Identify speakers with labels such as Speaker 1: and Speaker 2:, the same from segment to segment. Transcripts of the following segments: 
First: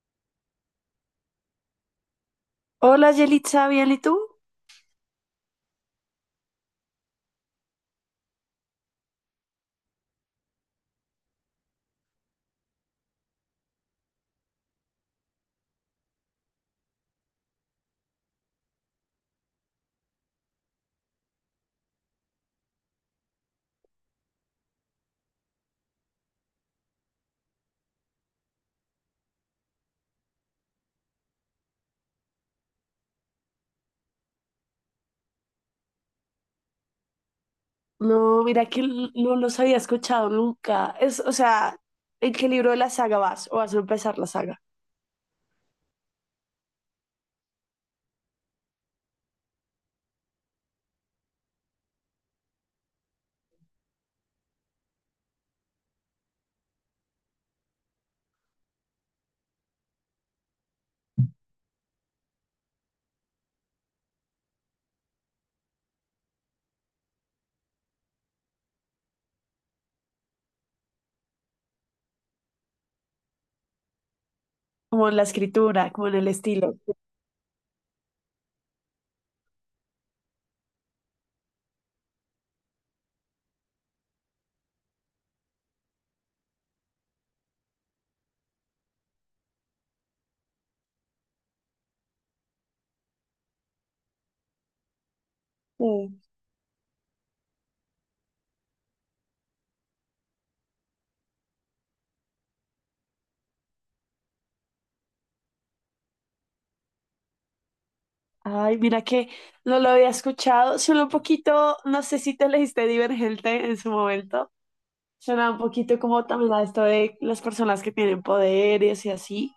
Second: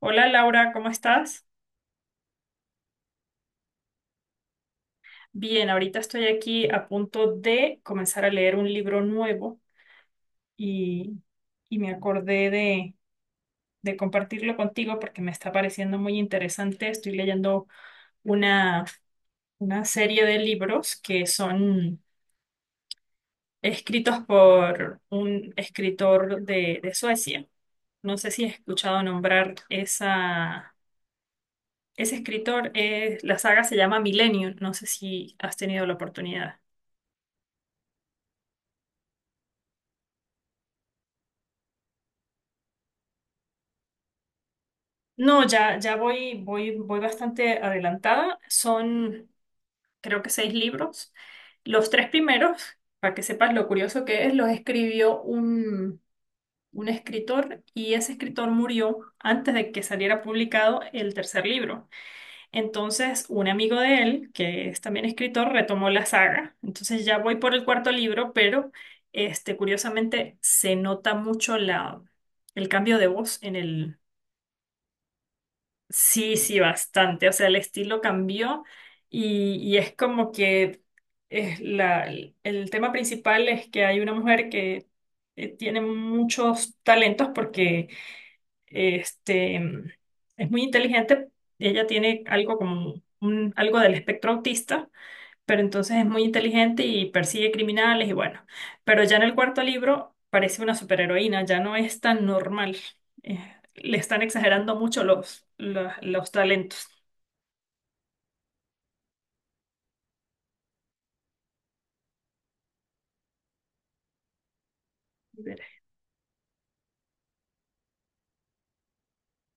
Speaker 1: Hola, Laura, ¿cómo estás?
Speaker 2: Hola, Yelitza, ¿bien y tú?
Speaker 1: Bien, ahorita estoy aquí a punto de comenzar a leer un libro nuevo y, y me acordé de compartirlo contigo porque me está pareciendo muy interesante. Estoy leyendo una, una serie de libros que son escritos por un escritor de Suecia. No sé si has escuchado nombrar ese escritor. La saga se llama Millennium. No sé si has tenido la oportunidad.
Speaker 2: No, mira que no los había escuchado nunca. Es, o sea, ¿en qué libro de la saga vas? ¿O vas a empezar la saga?
Speaker 1: No, ya voy, bastante adelantada. Son, creo que seis libros. Los tres primeros, para que sepas lo curioso que es, los escribió un escritor y ese escritor murió antes de que saliera publicado el tercer libro. Entonces, un amigo de él, que es también escritor, retomó la saga. Entonces, ya voy por el cuarto libro, pero curiosamente se nota mucho la, el cambio de voz en el.
Speaker 2: Como en la escritura, como en el
Speaker 1: Sí, sí,
Speaker 2: estilo.
Speaker 1: bastante. O sea, el estilo cambió y es como que es el tema principal es que hay una mujer que tiene muchos talentos porque este, es muy inteligente. Ella tiene algo como algo del espectro autista pero entonces es
Speaker 2: Sí.
Speaker 1: muy inteligente y persigue criminales y bueno. Pero ya en el cuarto libro parece una superheroína, ya no es tan normal. Eh, Le están exagerando mucho los talentos.
Speaker 2: Ay, mira que no lo había escuchado. Suena un poquito, no sé si te leíste Divergente en su momento. Suena un poquito como también a esto de las personas que tienen poderes y así.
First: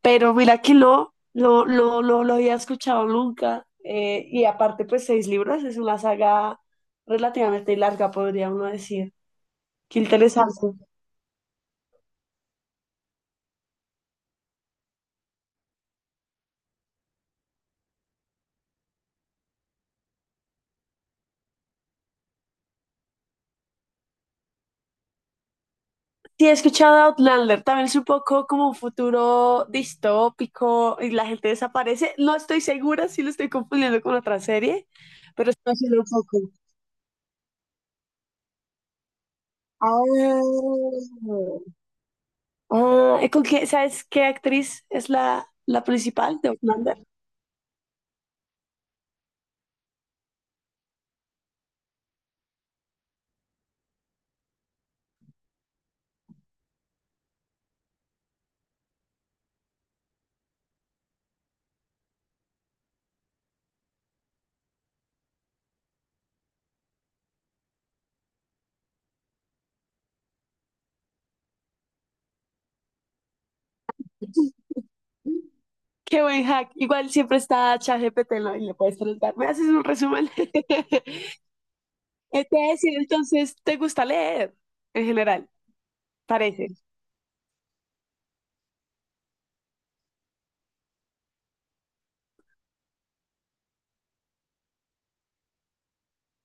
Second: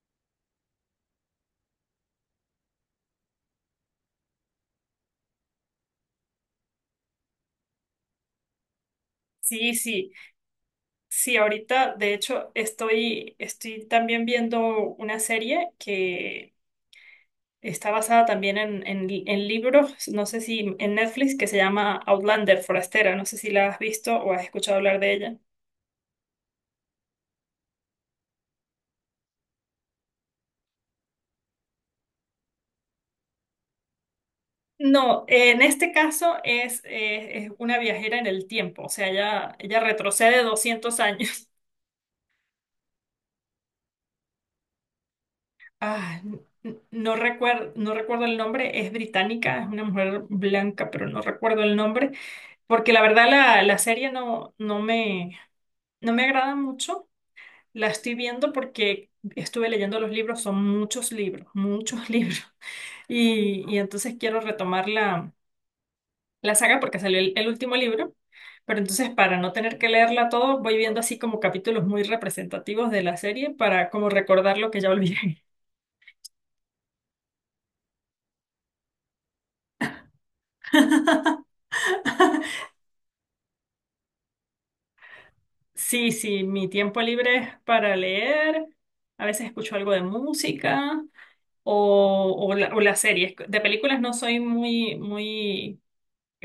Speaker 2: Pero mira que no lo había escuchado nunca. Y aparte, pues seis libros es una saga relativamente larga, podría uno decir.
Speaker 1: Sí,
Speaker 2: Qué
Speaker 1: sí,
Speaker 2: interesante.
Speaker 1: sí, ahorita de hecho estoy también viendo una serie que está basada también en libros, no sé si en Netflix, que se llama Outlander, Forastera, no sé si la has visto o has escuchado hablar de ella.
Speaker 2: Sí, he escuchado Outlander, también es un poco como un futuro distópico y la gente desaparece. No estoy segura si lo estoy confundiendo con otra serie,
Speaker 1: No,
Speaker 2: pero
Speaker 1: en
Speaker 2: estoy
Speaker 1: este
Speaker 2: haciendo un
Speaker 1: caso
Speaker 2: poco.
Speaker 1: es una viajera en el tiempo, o sea, ella retrocede 200
Speaker 2: Ah,
Speaker 1: años.
Speaker 2: ah, ¿con qué, sabes qué actriz es la
Speaker 1: Ah,
Speaker 2: principal de
Speaker 1: n-
Speaker 2: Outlander?
Speaker 1: no recuerdo, no recuerdo el nombre, es británica, es una mujer blanca, pero no recuerdo el nombre, porque la verdad la serie no, no me agrada mucho. La estoy viendo porque estuve leyendo los libros, son muchos libros, muchos libros, y entonces quiero retomarla la saga porque salió el último libro, pero entonces para no tener que leerla todo, voy viendo así como capítulos muy representativos de la serie para como recordar lo que ya olvidé.
Speaker 2: Qué buen hack. Igual siempre está ChatGPT, ¿no? Y le puedes preguntar. ¿Me haces un resumen? Te voy a decir, entonces, ¿te gusta leer en general?
Speaker 1: Sí, sí,
Speaker 2: Parece.
Speaker 1: mi tiempo libre es para leer, a veces escucho algo de música o las series. De películas no soy muy, muy.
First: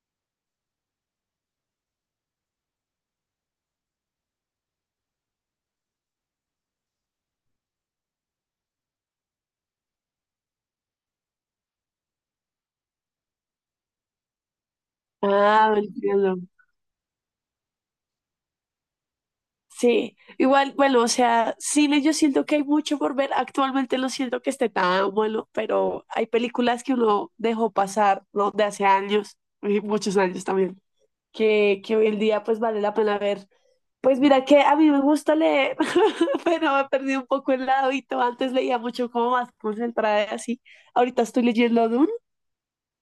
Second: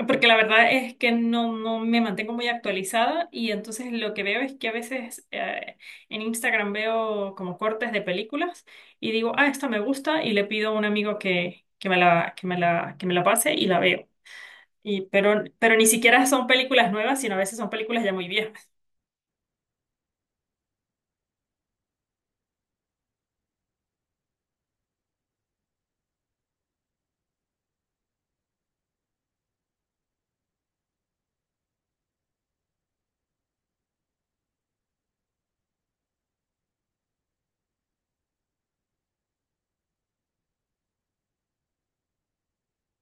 Speaker 1: Porque la verdad es que no me mantengo muy actualizada y entonces lo que veo es que a veces en Instagram veo como cortes de películas y digo, ah, esta me gusta y le pido a un amigo que me la pase y la veo. Y, pero,
Speaker 2: Ah,
Speaker 1: pero ni siquiera
Speaker 2: entiendo.
Speaker 1: son películas nuevas, sino a veces son películas ya muy viejas.
Speaker 2: Sí, igual, bueno, o sea, cine yo siento que hay mucho por ver. Actualmente no siento que esté tan bueno, pero hay películas que uno dejó pasar, ¿no? De hace años, y muchos años también, que hoy en día pues vale la pena ver. Pues mira que a mí me gusta leer, pero me perdí un poco el hábito. Antes leía mucho como más concentrada y así. Ahorita estoy leyendo Dune,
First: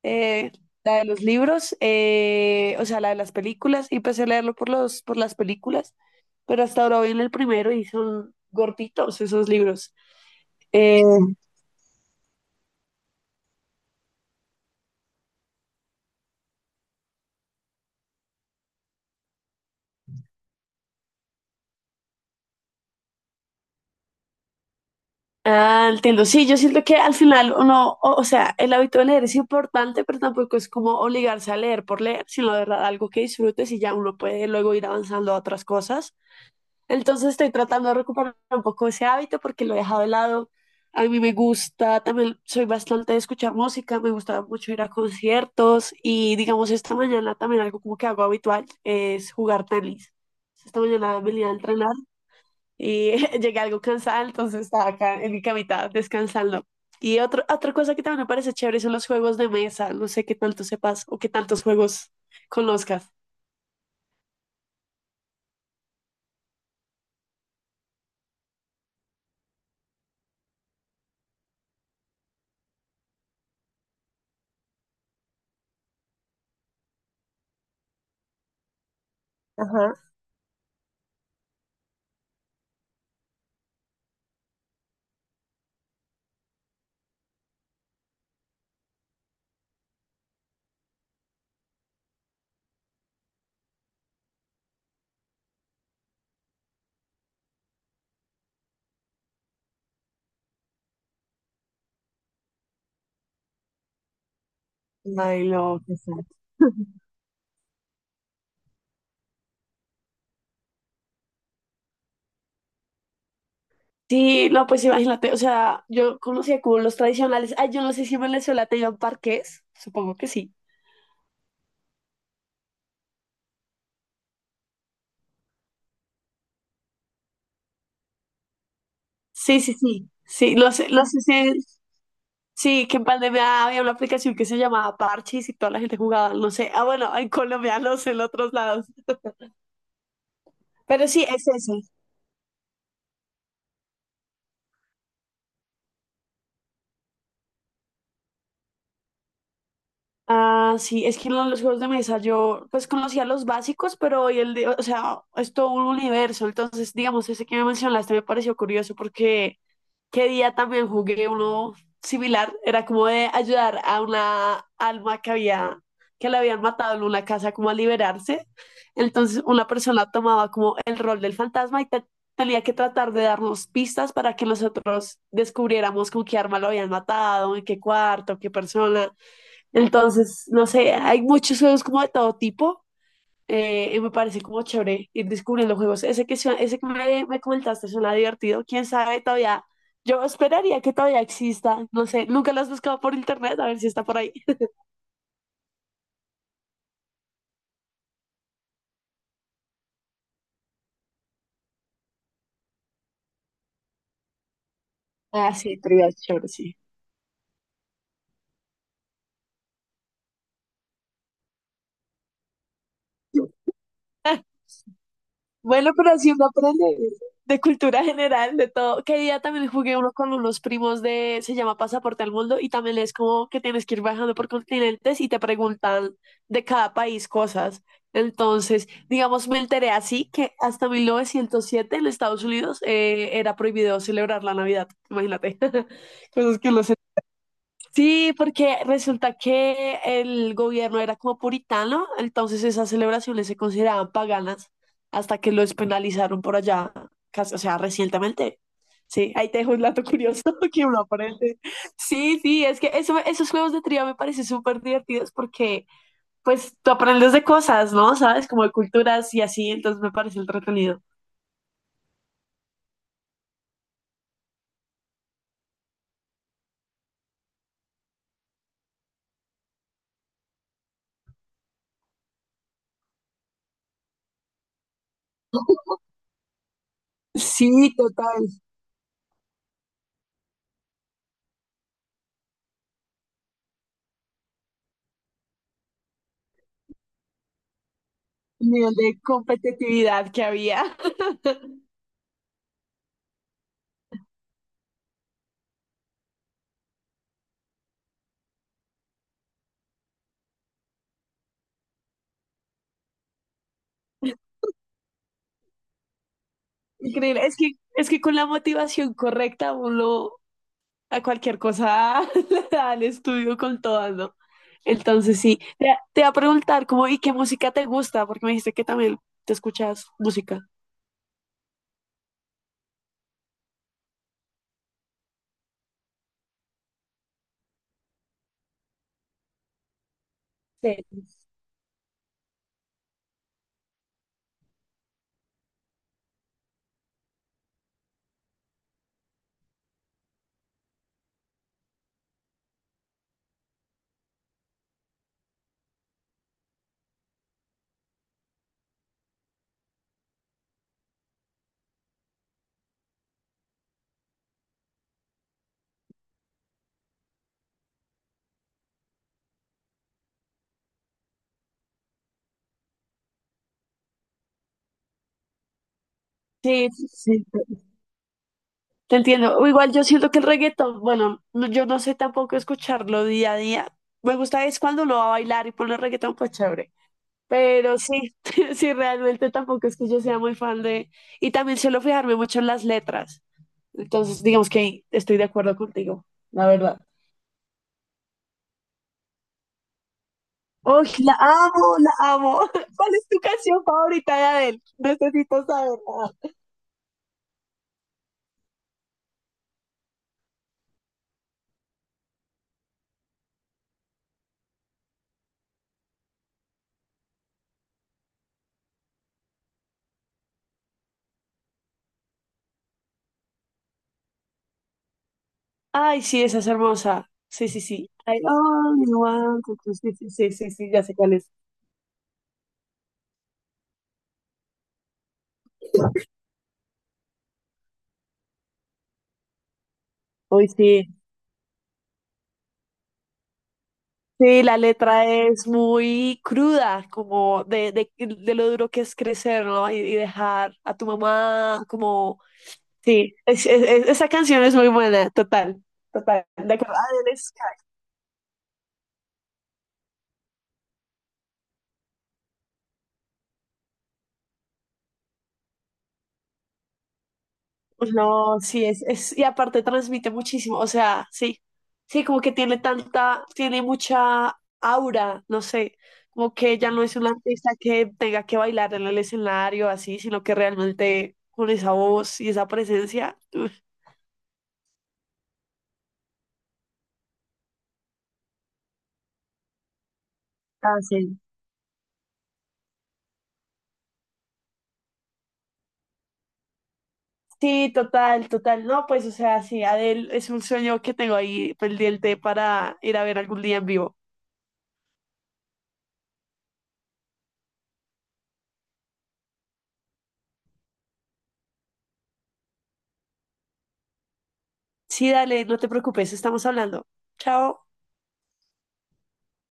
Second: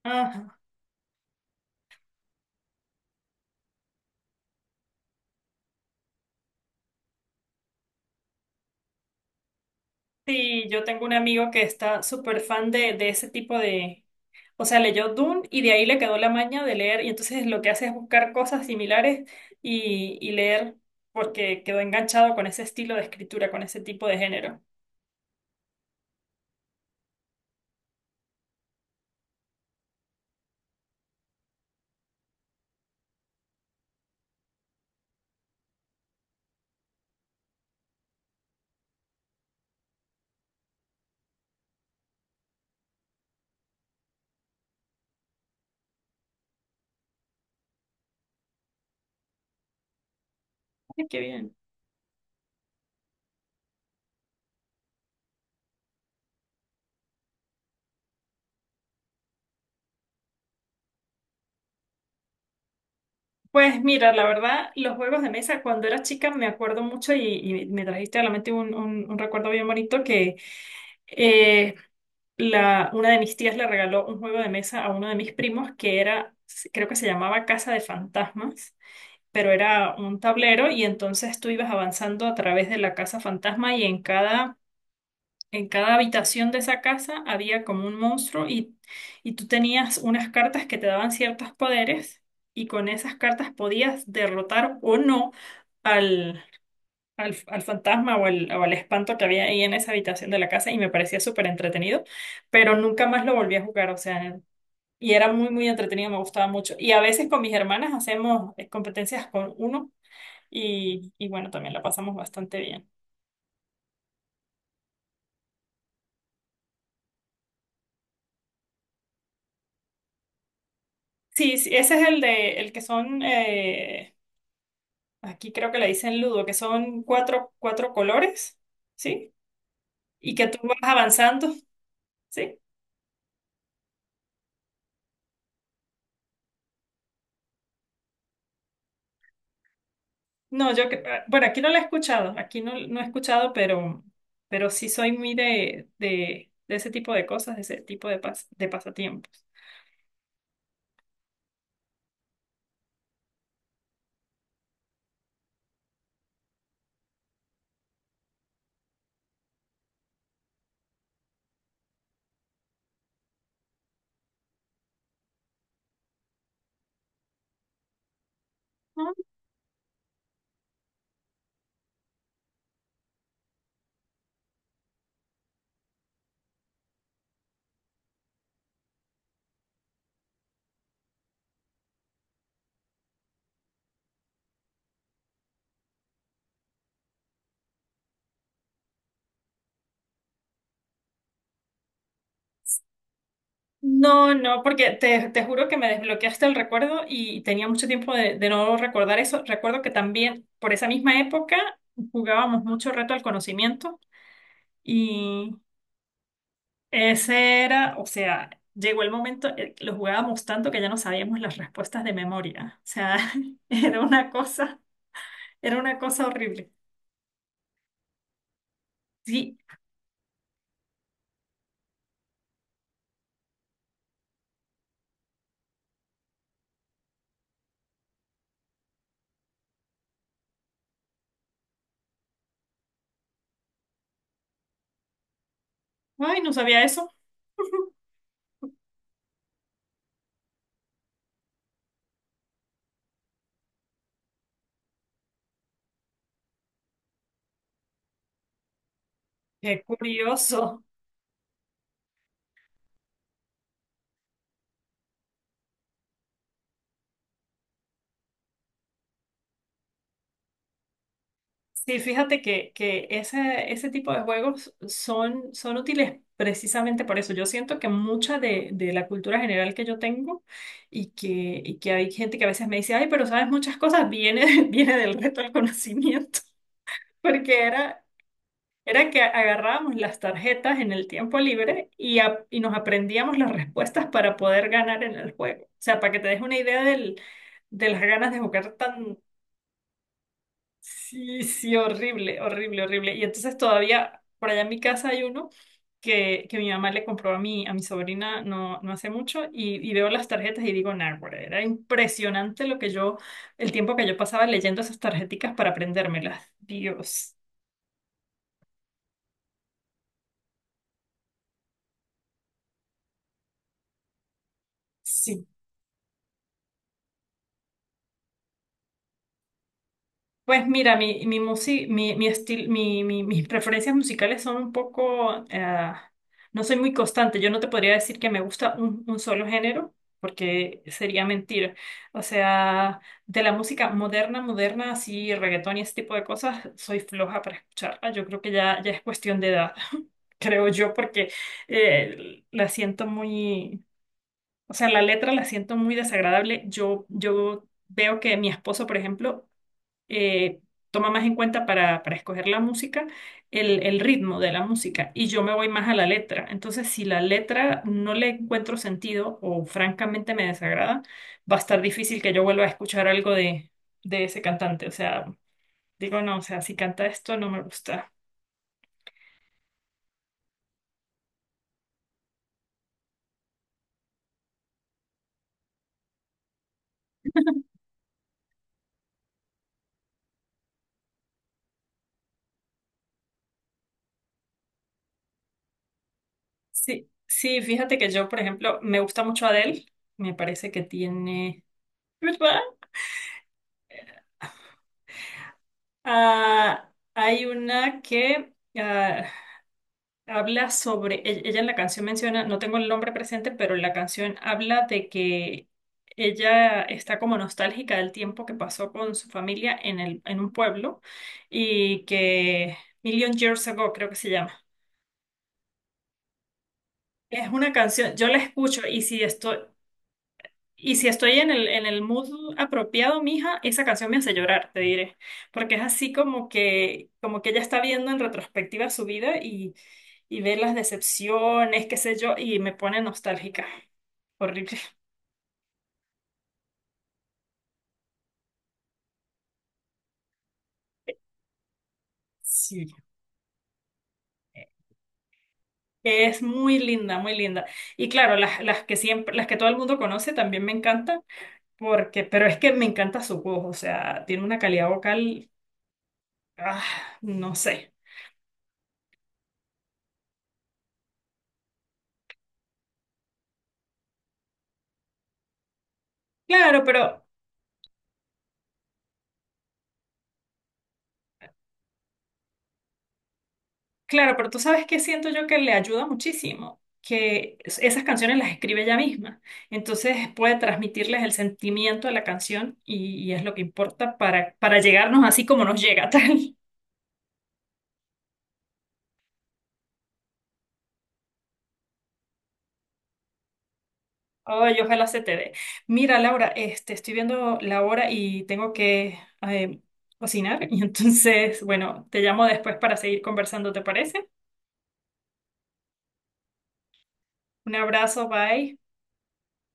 Speaker 2: eh,
Speaker 1: Ah.
Speaker 2: la de los libros, o sea, la de las películas, y empecé a leerlo por por las películas, pero hasta ahora voy en el primero y son gorditos esos libros.
Speaker 1: Sí, yo
Speaker 2: Eh,
Speaker 1: tengo un amigo que está súper fan de ese tipo de. O sea, leyó Dune y de ahí le quedó la maña de leer y entonces lo que hace es buscar cosas similares y leer porque quedó enganchado con ese estilo de escritura, con ese tipo de género.
Speaker 2: Ah, entiendo. Sí, yo siento que al final o sea, el hábito de leer es importante, pero tampoco es como obligarse a leer por leer, sino de verdad algo que disfrutes y ya uno puede luego ir avanzando a otras cosas. Entonces estoy tratando de recuperar un poco ese hábito porque lo he dejado de lado. A mí me gusta, también soy bastante de escuchar música, me gusta mucho ir a conciertos y digamos esta mañana también algo como que hago habitual es jugar tenis. Esta
Speaker 1: Ay, qué
Speaker 2: mañana venía a
Speaker 1: bien.
Speaker 2: entrenar y llegué algo cansada, entonces estaba acá en mi camita descansando. Otra cosa que también me parece chévere son los juegos de mesa. No sé qué tanto sepas o qué tantos juegos conozcas.
Speaker 1: Pues mira, la verdad, los juegos de mesa cuando era chica me acuerdo mucho y me trajiste a la mente un, un recuerdo bien bonito que eh, una de mis tías le regaló un juego de mesa a uno de mis primos que era, creo que se llamaba Casa de Fantasmas, pero
Speaker 2: Ajá.
Speaker 1: era un tablero y entonces tú ibas avanzando a través de la casa fantasma y en cada, habitación de esa casa había como un monstruo y tú tenías unas cartas que te daban ciertos poderes y con esas cartas podías derrotar o no al fantasma o al espanto que había ahí en esa habitación de la casa y me parecía súper entretenido, pero nunca más lo volví a jugar, o sea, y era
Speaker 2: Ay,
Speaker 1: muy, muy
Speaker 2: no, qué
Speaker 1: entretenido, me
Speaker 2: sad.
Speaker 1: gustaba mucho. Y a veces con mis hermanas hacemos competencias con uno y bueno, también la pasamos bastante bien.
Speaker 2: Sí, no, pues imagínate, o sea, yo conocía como los tradicionales. Ay, yo no sé si en Venezuela tengan parques, supongo que sí.
Speaker 1: Sí, sí, ese es el que son, aquí creo que le dicen ludo, que son cuatro colores, ¿sí?
Speaker 2: Sí, sí, sí.
Speaker 1: Y que
Speaker 2: Sí,
Speaker 1: tú vas
Speaker 2: no sé si,
Speaker 1: avanzando, ¿sí?
Speaker 2: sí, que en pandemia había una aplicación que se llamaba Parchis y toda la gente jugaba, no sé. Ah, bueno, en Colombia, no sé, en otros lados.
Speaker 1: No,
Speaker 2: Pero sí,
Speaker 1: ah, bueno,
Speaker 2: es
Speaker 1: aquí no
Speaker 2: ese.
Speaker 1: la he escuchado, aquí no he escuchado, pero sí soy muy de ese tipo de cosas, de ese tipo de pasatiempos.
Speaker 2: Ah, sí, es que los juegos de mesa yo pues conocía los básicos, pero hoy o sea, es todo un universo. Entonces, digamos, ese que me mencionaste me pareció curioso porque qué día también jugué uno similar, era como de ayudar a una alma que había, que la habían matado en una casa como a liberarse.
Speaker 1: Ah.
Speaker 2: Entonces, una persona tomaba como el rol del fantasma y tenía que tratar de darnos pistas para que nosotros descubriéramos con qué arma lo habían matado, en qué cuarto, qué persona. Entonces, no sé, hay muchos juegos como de todo tipo. Y me parece como chévere ir descubriendo juegos. Ese que me comentaste suena divertido. Quién sabe todavía. Yo esperaría que todavía exista. No sé, nunca lo has buscado por internet a ver si está por ahí.
Speaker 1: No, no, porque te juro que me desbloqueaste el recuerdo y tenía mucho tiempo de no recordar eso. Recuerdo que también por esa misma época jugábamos mucho reto al conocimiento
Speaker 2: Ah,
Speaker 1: y.
Speaker 2: sí, trivia, chévere, sí.
Speaker 1: Ese era, o sea, llegó el momento, lo jugábamos tanto que ya no sabíamos las respuestas de memoria. O sea, era una cosa, era
Speaker 2: Bueno,
Speaker 1: una
Speaker 2: pero
Speaker 1: cosa
Speaker 2: así uno
Speaker 1: horrible.
Speaker 2: aprende de cultura general, de todo. Que día
Speaker 1: Sí,
Speaker 2: también jugué uno con unos primos se llama Pasaporte al Mundo, y también es como que tienes que ir viajando por continentes y te preguntan de cada país cosas. Entonces, digamos, me enteré así que hasta 1907 en Estados Unidos era prohibido celebrar la Navidad. Imagínate,
Speaker 1: ay, no
Speaker 2: cosas que
Speaker 1: sabía
Speaker 2: uno se.
Speaker 1: eso.
Speaker 2: Sí, porque resulta que el gobierno era como puritano, entonces esas celebraciones se consideraban paganas hasta que lo despenalizaron por allá, casi- o sea, recientemente. Sí, ahí te dejo un
Speaker 1: Qué
Speaker 2: dato curioso
Speaker 1: curioso.
Speaker 2: que uno aprende. Sí, sí, es que eso, esos juegos de trivia me parecen súper divertidos porque pues tú aprendes de cosas, ¿no? ¿Sabes? Como de culturas y así, entonces me parece entretenido.
Speaker 1: Sí, fíjate que ese tipo de juegos son útiles precisamente por eso. Yo siento que mucha de la cultura general que yo tengo y que, y que hay gente que a veces me dice, ay, pero sabes muchas cosas, viene, viene del reto del conocimiento. Porque
Speaker 2: Sí,
Speaker 1: era,
Speaker 2: total,
Speaker 1: Era que agarrábamos las tarjetas en el tiempo libre y nos aprendíamos las respuestas para poder ganar en el juego. O sea, para que te des una idea de las ganas de
Speaker 2: el
Speaker 1: jugar
Speaker 2: nivel
Speaker 1: tan.
Speaker 2: de competitividad que había.
Speaker 1: Sí, sí, horrible, horrible, horrible. Y entonces todavía, por allá en mi casa hay uno que mi mamá le compró a mi, sobrina no hace mucho y veo las tarjetas y digo, nah, güey, era impresionante el tiempo que yo pasaba leyendo esas tarjeticas para aprendérmelas. Dios.
Speaker 2: Increíble. Es que con la motivación correcta uno a cualquier cosa le da el estudio con todas, ¿no? Entonces
Speaker 1: Sí.
Speaker 2: sí, te, te iba a preguntar como, ¿y qué música te gusta? Porque me dijiste que también te escuchas música.
Speaker 1: Pues mira, mi, musi- mi estil- mis preferencias musicales son un poco, no soy muy constante. Yo no te podría decir que me gusta un solo género, porque sería
Speaker 2: Sí.
Speaker 1: mentira. O sea, de la música moderna, moderna, así, reggaetón y ese tipo de cosas, soy floja para escucharla. Yo creo que ya es cuestión de edad, creo yo, porque la siento muy, o sea, la letra la siento muy desagradable. Yo veo que mi esposo, por ejemplo, eh, toma más en cuenta para escoger la música el ritmo de la música y yo me voy más a la letra. Entonces, si la letra no le encuentro sentido o francamente me desagrada, va a estar difícil que yo vuelva a escuchar algo de ese cantante. O sea, digo, no, o sea, si
Speaker 2: Sí,
Speaker 1: canta
Speaker 2: sí,
Speaker 1: esto
Speaker 2: sí,
Speaker 1: no
Speaker 2: te
Speaker 1: me gusta.
Speaker 2: te entiendo. O Igual yo siento que el reggaetón, bueno, yo no sé tampoco escucharlo día a día. Me gusta es cuando uno va a bailar y pone reggaetón, pues chévere. Pero sí, sí, realmente tampoco es que yo sea muy fan de... Y también suelo fijarme mucho en las letras. Entonces, digamos que estoy de acuerdo contigo, la verdad.
Speaker 1: Sí, sí, fíjate que yo, por ejemplo, me gusta mucho Adele. Me parece que
Speaker 2: ¡Oh, la
Speaker 1: tiene.
Speaker 2: amo, la amo!
Speaker 1: ¿Verdad?
Speaker 2: ¿Cuál es tu canción favorita de Adele? Necesito saberla.
Speaker 1: Ah, hay una que. Habla sobre ella en la canción menciona, no tengo el nombre presente, pero la canción habla de que ella está como nostálgica del tiempo que pasó con su familia en un pueblo y que Million Years Ago creo que se llama.
Speaker 2: Ay, sí, esa es hermosa.
Speaker 1: Es
Speaker 2: Sí,
Speaker 1: una
Speaker 2: sí, sí.
Speaker 1: canción, yo la
Speaker 2: I
Speaker 1: escucho y
Speaker 2: only
Speaker 1: si estoy,
Speaker 2: Sí, sí, sí, sí, sí,
Speaker 1: Y
Speaker 2: ya
Speaker 1: si
Speaker 2: sé cuál
Speaker 1: estoy
Speaker 2: es.
Speaker 1: en el mood apropiado, mija, esa canción me hace llorar, te diré. Porque es así como que ella está viendo en retrospectiva su vida y ve
Speaker 2: Hoy
Speaker 1: las
Speaker 2: sí.
Speaker 1: decepciones, qué sé yo, y me pone nostálgica.
Speaker 2: Sí,
Speaker 1: Horrible.
Speaker 2: la letra es muy cruda, como de lo duro que es crecer, ¿no? Y dejar a tu mamá, como...
Speaker 1: Sí.
Speaker 2: Sí, esa canción es muy buena, total,
Speaker 1: Es
Speaker 2: total. De
Speaker 1: muy
Speaker 2: acuerdo.
Speaker 1: linda, muy
Speaker 2: Adele.
Speaker 1: linda. Y claro, las que siempre, las que todo el mundo conoce también me encantan, pero es que me encanta su voz, o sea, tiene una calidad vocal, ah, no sé.
Speaker 2: Pues No, sí, es, y aparte transmite muchísimo, o sea, sí, sí, como que tiene tanta, tiene mucha aura, no sé, como que
Speaker 1: Claro,
Speaker 2: ya no es
Speaker 1: pero
Speaker 2: una artista que tenga que bailar en el escenario así, sino que realmente con esa voz y esa presencia. Uf.
Speaker 1: Claro, pero tú sabes que siento yo que le ayuda muchísimo, que esas canciones las escribe ella misma. Entonces puede
Speaker 2: Ah,
Speaker 1: transmitirles el
Speaker 2: sí.
Speaker 1: sentimiento de la canción y es lo que importa para, llegarnos así como nos llega tal.
Speaker 2: Sí, total, total, no, Pues, o sea, sí, Adele es un sueño que tengo ahí pendiente para ir a ver algún día en vivo.
Speaker 1: Ay, ojalá se te dé. Mira, Laura, estoy viendo la hora y tengo que eh, cocinar. Y entonces, bueno, te llamo después para seguir conversando, ¿te parece?
Speaker 2: Sí, dale, no te preocupes, estamos hablando.
Speaker 1: Un
Speaker 2: Chao.
Speaker 1: abrazo, bye.